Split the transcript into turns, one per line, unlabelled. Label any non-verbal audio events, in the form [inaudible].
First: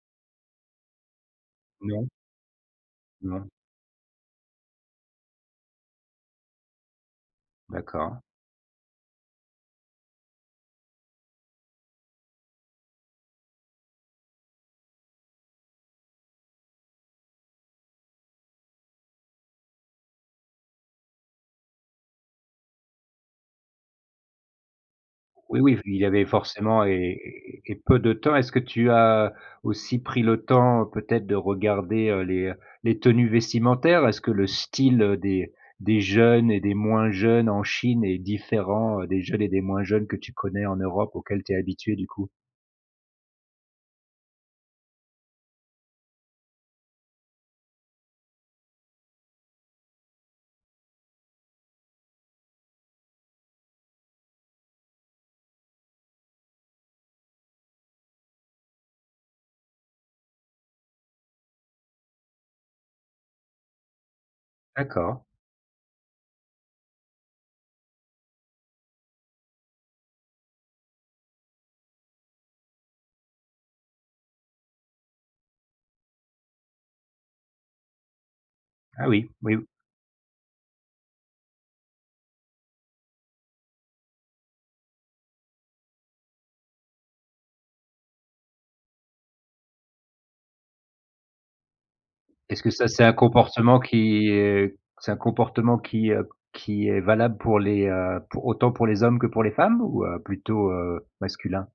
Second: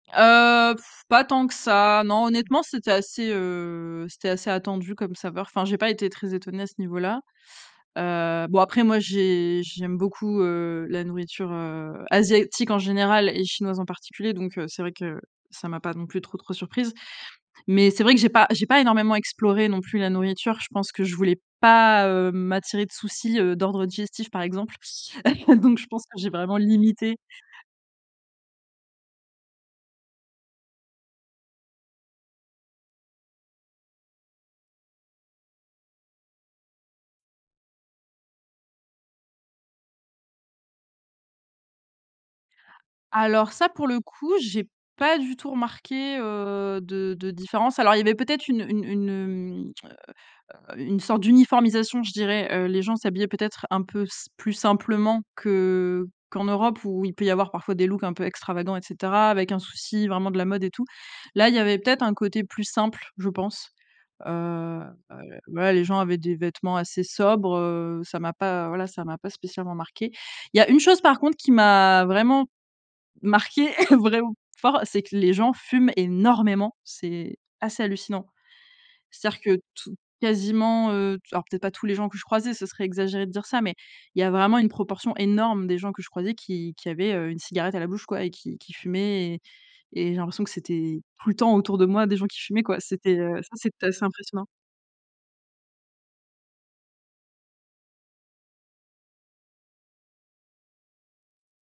Heu, [blows air] pas tant que ça,
Non.
non. Honnêtement, c'était assez,
Non.
heu, c'était assez attendu comme saveur. Enfin, j'ai pas été très étonnée, à ce niveau là.
D'accord.
Heu, bon après, moi, j'ai j'aime beaucoup, heu, la nourriture, heu, asiatique en général et chinoise en particulier, donc, heu, c'est vrai que, ça m'a pas non plus trop, trop surprise. Mais c'est vrai que j'ai pas j'ai pas énormément exploré non plus la nourriture. Je pense que je voulais pas, heu, m'attirer de soucis, heu, d'ordre digestif, par exemple.
Oui,
[chuckles] Donc
oui,
je
il
pense
y
que
avait
j'ai vraiment
forcément
limité
et et et peu de temps. Est-ce que tu as aussi pris le temps, peut-être, de regarder, heu, les heu, les tenues vestimentaires? Est-ce que le style des des jeunes et des moins jeunes en Chine est différent des jeunes et des moins jeunes que tu connais en Europe? Auxquels tu es habituée, du coup.
Alors ça, pour le coup, j'ai pas du tout remarqué, heu, de de différence. Alors, il y avait peut-être une une une, heu heu heu, une sorte d'uniformisation, je dirais. Heu, les gens s'habillaient, peut-être, un peu s plus simplement que qu'en Europe, où il peut y avoir parfois des looks un peu extravagants et cetera. Avec un souci, vraiment, de la mode et tout. Là, il y avait peut-être un côté plus simple, je pense. Heu, heu,
D'accord.
ouais, les gens avaient des vêtements assez sobres, heu, ça m'a pas, voilà, ça m'a pas spécialement marqué. Il y a une chose, par contre, qui m'a vraiment marqué, [laughs] vraiment fort, c'est que les gens fument énormément, c'est assez hallucinant.
Ah oui,
C'est-à-dire
oui,
que
ou
tou quasiment, heu, alors peut-être pas tous les gens que je croisais, ce serait exagéré de dire ça, mais il y a vraiment une proportion énorme des gens que je croisais, qui qui avaient, heu, une cigarette à la bouche quoi, et qui qui fumaient et et j'ai l'impression que c'était tout le temps autour de moi, des gens qui fumaient,
Est-ce que
quoi,
ça, c'est un
c'était heu, ça,
comportement
c'était assez
qui,
impressionnant.
heu c'est un comportement qui, heu, q qui est valable pour les heu pour autant pour les hommes que pour les femmes, ou plutôt, heu, masculin?